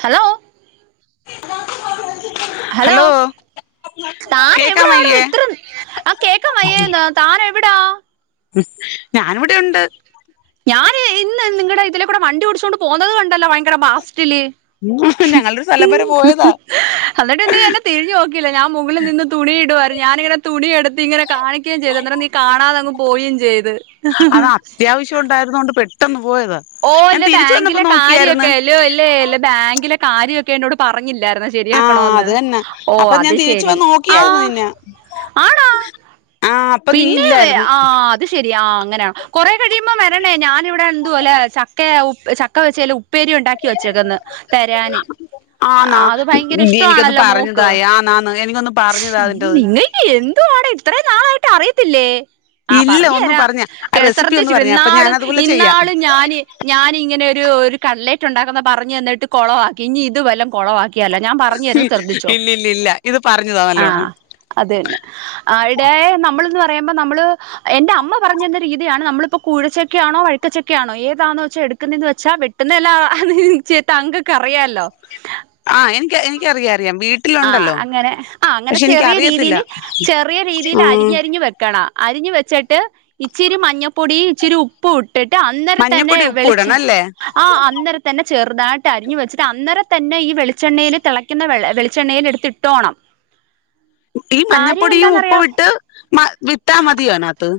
hello hello താൻ കേക്കാൻ എവിടാടോ വയ്യേ ഇത്ര ആ കേൾക്കാൻ വയ്യാരയുന്നോ താൻ എ ഞാൻ ഇവിടെ ഉണ്ട് ഞാൻ ഇന്ന് നിങ്ങളുടെ ഇതിലെക്കൂടെ വണ്ടി ഓടിച്ചോണ്ട് പോന്നുന്നത് കണ്ടല്ലോ ഭയങ്കര ഫാസ്റ്റില് ഞങ്ങളൊരു സ്ഥലം വരെ പോയതാ എന്നിട്ട് ഇ നീ എന്നെ തിരിഞ്ഞു നോക്കിയില്ല ഞാൻ മുകളിൽ നിന്ന് തുണിയിടുവാരു ഞാനിങ്ങനെ തുണി എടു ഇങ്ങനെ കാണിക്കുകയും ചെയ്ത് അന്നേരം നീ കാണാതങ്ങ് പോവയും ചെയ്ത് ചൂട് ഉണ്ടായിരുന്ന കൊണ്ട് പെട്ടെന്ന് ഉ ഓ ല്ല ബാങ്കിലെ കാര്യക്കെല്ലോ ഇല്ലേ ല്ലേ ബാങ്കിലെ കാര്യക്കെ എന്നോട് പറഞ്ഞില്ല ല്ലായിന്ന ആ ശെരിയാക്കണൊന്ന് അത് തന്നെ ഓ അപ്പൊ ഞാൻ അത് തിരിച്ചു ശെരി വന്ന് ആ നോക്കിയായിരുന്നു നിന്നെ ആണോ ആ അപ്പൊ നീ പിന്നെ ഇല്ലായിരുന്നു ആ അത് ശെരി ആ അങ്ങനെയ കൊറെ കഴിയുമ്പോ വരണേ ഞാനിവിടെ എന്തുവ ചക്ക ഉ ചക്ക വെച്ചല് ഉപ്പേരി ഉണ്ടാക്കി വെച്ചേക്കന്ന് തരാന് ആന്നാ അത് ഭയങ്കര നീ എനിക്കൊന്ന് ഇഷ്ടമാണല്ലോ മോക്ക് പറഞ്ഞുതായ ആന്നാന്ന് എനിക്കൊന്ന് പറഞ്ഞുതാ അതിന്റത് നിങ്ങ ഇത് എന്തുവാടെ ഇത്രയും നാളായിട്ട് അറിയത്തില്ലേ ആ ഇല്ല പറഞ്ഞു ഒന്ന് തരാം പറഞ്ഞ ആ റെസിപ്പി ഒന്ന് ശ്രദ്ധിച്ചു പറഞ്ഞ അപ്പൊ ഞാൻ ന്നാളും അതുപോലെ ചെയ്യാം ഇന്നാളും ഞാന് ഞാന് ഇങ്ങനെ ഒരു ഒരു കട്ലേറ്റ് ഉണ്ടാക്കുന്ന പറഞ്ഞ് തന്നിട്ട് കൊളവാക്കി ഇനി ഇത് വല്ലോം കുളവാക്കിയലാ ഞാൻ പറഞ്ഞു തരുന്നത് ശ്രദ്ധിച്ചോ ഇല്ല ഇല്ല ഇല്ല ഇത് പറഞ്ഞുതാ ആ നല്ലോണം അത് തന്നെ ആ ഇടെ നമ്മളൊന്ന് പറയുമ്പോ നമ്മള് എന്റെ അമ്മ പറഞ്ഞ രീതിയാണ് നമ്മളിപ്പോ കുഴച്ചക്ക ആണോ വഴുക്കച്ചൊക്കെ ആണോ ഏത് വെച്ച എടുക്കുന്നന്ന് വെച്ചാ വെട്ടുന്നല്ല ചേ അങ്കൊക്കെറിയാലോ ആ എനിക്ക് എനിക്ക അറിയാ ആ് അങ്ങനെ ആ അങ്ങനെ പക്ഷെ ചെറിയ എനിക്കറിയത്തില്ല രീതിൽ ചെറിയ രീതിൽ ഉം അരിഞ്ഞരിഞ്ഞ് വെക്കണ അരിഞ്ഞഞ് വെച്ചിട്ട് ഇച്ചിരി മഞ്ഞൾപ്പൊടി ഇച്ചിരി ഉപ്പ് ഇട്ടിട്ട് അന്നേം തന്നെ മഞ്ഞപ്പൊടി ഉപ്പ് വെളിച്ച ഇടണം അല്ലേ ആ അന്നരം തന്നെ ചെറുതായിട്ട് അരിഞ്ഞഞ് വെച്ചിട്ട് അന്നര തന്നെ ഈ വെളിച്ചെണ്ണയിൽ തിളക്കുന്നെ വെളിച്ചെണ്ണയിൽ എടുത്ത്ട്ടോണം ഈ മഞ്ഞപ്പൊടിയും ഉപ്പ് ഇട്ട് മ വിത്താ മതിയ അതിനകത്ത്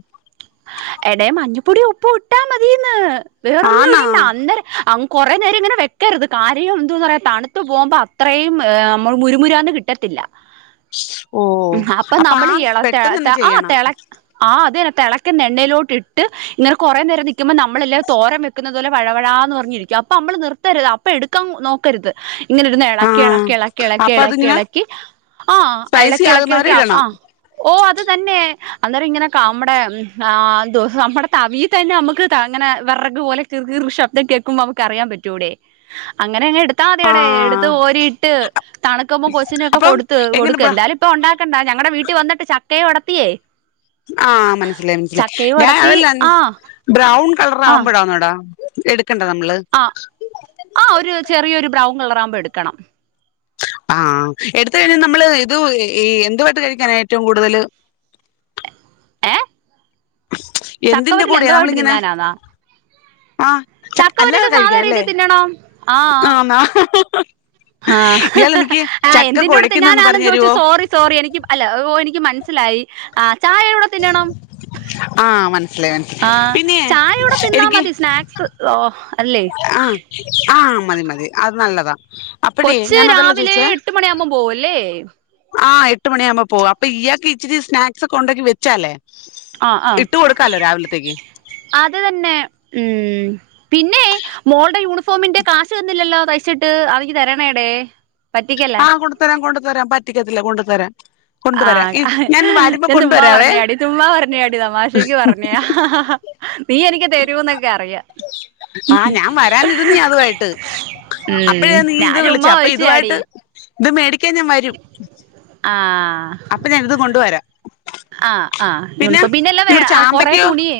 എട മഞ്ഞുപ്പൊടി ഉപ്പ് ഇട്ടാ മതിന്ന് വേറൊന്നും ആന്നാ ഇടണ്ട അന്നേരം കുറേ നേരം ഇങ്ങനെ വെക്കരുത് കാര്യം എന്ത പറയുക തണുത്തത്ത് പോകുമ്പോൾ അത്രയും നമ്മൾ മുരുമുരാന്ന് കിട്ടത്തില്ല ഓ അപ്പൊ നമ്മൾ ആ ഈ ഇള പെട്ടെന്ന് തന്നെ ആ ചെയ്യണം തിള ആ അത എണ്ണയിലോട്ട ഇട്ട് ഇങ്ങനെ കുറെേ നേരം നിക്കുമ്പോ നമ്മളല്ല തോരം വെക്കുന്നത് പോല വഴവഴ എന്ന് പറഞ്ഞിരിക്കും അ നമ്മള് നിർത്തരുത് അപ്പൊ എടുക്കാ നോക്കരുത് ഇങ്ങനെരുരുന്നു ആ ഇളക്കി ഇളക്കി ഇളക്കി ഇളക്കി അപ്പൊ ഇളക്കി അതിങ്ങനെ ഇളക്കി ആ് സ്പൈസി ഇളക്കി ഇളക്കി ആകുന്നവരെ ഇളക്കി ആ ഇടണം ഓ അത് തന്നെ അന്നേരം ഇങ്ങനെക്ക നമ്മുടെ ആ് ദിവസം നമ്മുടെ തവിയിൽ തന്നെ നമക്ക് അങ്ങെ വിറക് പോലെ ചെറ കൃ ശബ്ദം കേൾക്കുമ്പോ നമുക്ക് അറിയൻ പറ്റും റ്റൂടെ അങ്ങ അങ്ങനെങ്ങെ എടുത്താ മതി ആ അവിടെ എടുത്ത് ഓരി ഇട്ട് തണുക്കമോ കൊച്ചിനും ഒക്കെ അപ്പം കൊടുത്ത് എങ്ങനെ കൊടുക്ക ബ്ര എന്താലും ഇപ്പ ഉണ്ട ക്കെണ്ടാ ഞങ്ങളടെ വീട്ടിൽ വന്നിട്ട് ചക്ക കൊടത്തിയേ ആ മനസ്സിലായി മനസ്സിലായി ഞാൻ ഒടത്തി അതെല്ലാം ആ ബ്രൗൺ കളറ ആ ആവുമ്പോടാന്നടാ എടു ആ ആ ഒരു ചെറിയൊരു ബ്രൗൺ കളറ ആവുമ്പോ എടുക്കണം ആഹ എടുത്ത കഴിഞ്ഞാൽ നമ്മള് ഇത് ഈ എന്തുമായിട്ട് കഴിക്കാന ഏറ്റവും കൂടുതൽ [unintelligible] എന്തിന്റെ ചക്കവറ്റിൽ കൂടെയാ എന്തോ ആയിട്ട് നമ്മളിങ്ങനെ തിന്നാനാന്നാ ആ ചക്കവരിൽ അല്ലാതെ സാധാര കഴിക്കാൻ അല്ലേ രീതിൽ തിന്നണം ആഹ ആന്നാ ആ ഇയാൾ എനിക്ക് ആ ചക്ക എന്തിന്റെടെത്ത് കുഴയ്ക്കുന്നൊന്ന് ഞാനാണെന്ന് പറഞ്ഞു ചോദിച്ചു തരുവോ സോറി സോറി എനിക്ക് അല്ല ഓ എനിക്ക് മ മനസ്സിലായി ആ ചായ കൂടെ തിന്നണം ആ മനസ്സിലായി ആ മനസ്സിലായി പിന്നെ ചായ ഇൂടെ തിന്നാ മതി സ്നാക്സ് അല്ലേ ആഹ ആഹ മതി മതി അത് നല്ലതാ അപ്പഴേ കൊച്ച് ഞാൻ അതല്ല രാവിലെ ചോദിച്ചേ എട്ട് മണിയാുമ്പോം പോവ അല്ലേ ആ എട്ട് മണിയ ആുമ്പ പോ അപ്പ ഇയാക്കക്ക് ഇച്ചിരി സ്നാക്സ് ഒെ കൊണ്ടക്കി വെച്ചാാലേ ആ ആഹ അത് തന്നെ ഉ പിന്നെ മോളുടെ യൂണിഫോമിന്റെ കാശ് തന്നില്ലല്ലോ തയ്ച്ചിട്ട് അതിക്ക് തരണേടേ പറ്റിക്കല്ലേ ആഹ കൊണ്ട തരാൻ കൊണ്ടു തരാൻ പറ്റിക്കത്തില്ല കൊണ്ടു തരാൻ ആഹ ഞാൻ ചുമ്മാ കൊണ്ടുവരാവേ പറഞ്ഞതാടി ചുമ്മാ പറഞ്ഞതാടി തമാഷയ്ക്ക് പറഞ്ഞതാ നീ എനിക്ക് തരു എന്നൊക്കെ അറിയാം ആ ഞാൻ വരാനിരുന്ന് അതുമായിട്ട് ഉം അപ്പഴാ നീ ഞാൻ ഉുമ് ഞാൻ ഇത് വിളിച്ചേ ചുമ്മാ അപ്പൊ ചോയിച്ചതാടി ഇതുമായിട്ട് ഇത് മേടിക്കാൻ ഞാൻ വരും ആ അപ്പൊ ഞാൻ ഇത് കൊണ്ടുവരാം ആ ആ ആ് പിന്നെ ഞണപ്പ പിന്നെല്ലാം വേ നിങ്ങടെ കൊറെ ചാമ്പയ്ക്കയോ തുണിയേ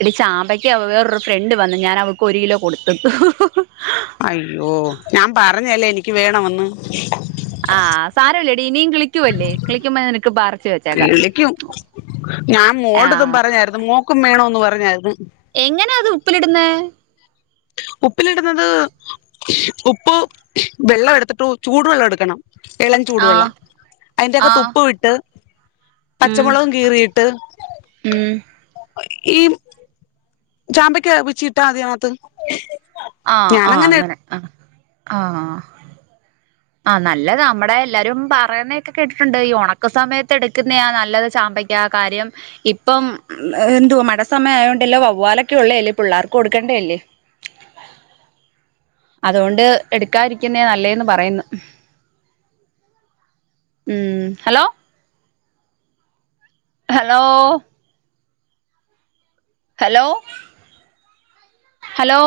എടി ചാമ്പയ്ക്ക് വേറൊരു ഫ്രണ്ട് വന്നു ഞാൻ അവക്ക് ഒരു കിലോ കൊടുത്തിട്ടു അയ്യോ ഞാൻ പറഞ്ഞല്ലേ എനിക്ക് വേണമെന്ന് ആഹ സാരമല്ലേട ഇനിയും കിളിക്കുവല്ലേ കിളിക്കുമ്പോ നിനക്ക് പാറച്ച് വെച്ചേക്കാം വിളിക്കും ഞാൻ മോളടതും ആഹ് പറഞ്ഞായിരുന്നു മോക്കും വേണോന്ന് പറഞ്ഞായിരുന്നു എങ്ങനെയാ അത് ഉപ്പിലിടുന്ന ഉപ്പിലിടുന്നത് ഉപ്പ് വെള്ളം എടുത്തിട്ടു ചൂടുവെള്ളം എടുക്കണം ഇളം ചൂടുവെള്ളം ആഹ് അതിന്റെൊക്കെ ആഹ് തുപ്പ് വിട്ട് ഉം പച്ചമുളകും കീറിയിട്ട് ഉം ഈ ചാമ്പയ്ക്കപിച്ചിട്ടാ അതികത്ത് ആ ആ അങ്ങനെ ആ ആ ആഹ നല്ലത് നമ്മടെ എല്ലാരും പറയുന്നേൊക്കെ കേട്ടിട്ടുണ്ട് ഈ ഉണക്ക സമയത്ത് എടുക്കുന്ന നല്ലത്മ്പ ആ കാര്യം ഇപ്പം എന്തുവ മട സമയയോണ്ടല്ലേ വവ്വാലൊക്കെ ഉള്ളയല്ലേ പിള്ളേർക്ക് കൊടുക്കാൻ ക്കണ്ടല്ലേ അതുകൊണ്ട് എടുക്കാതിരിക്കുന്നേ നല്ലേന്ന് പറയുന്നു ഉം hello hello hello hello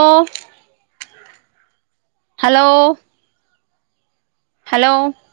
hello hello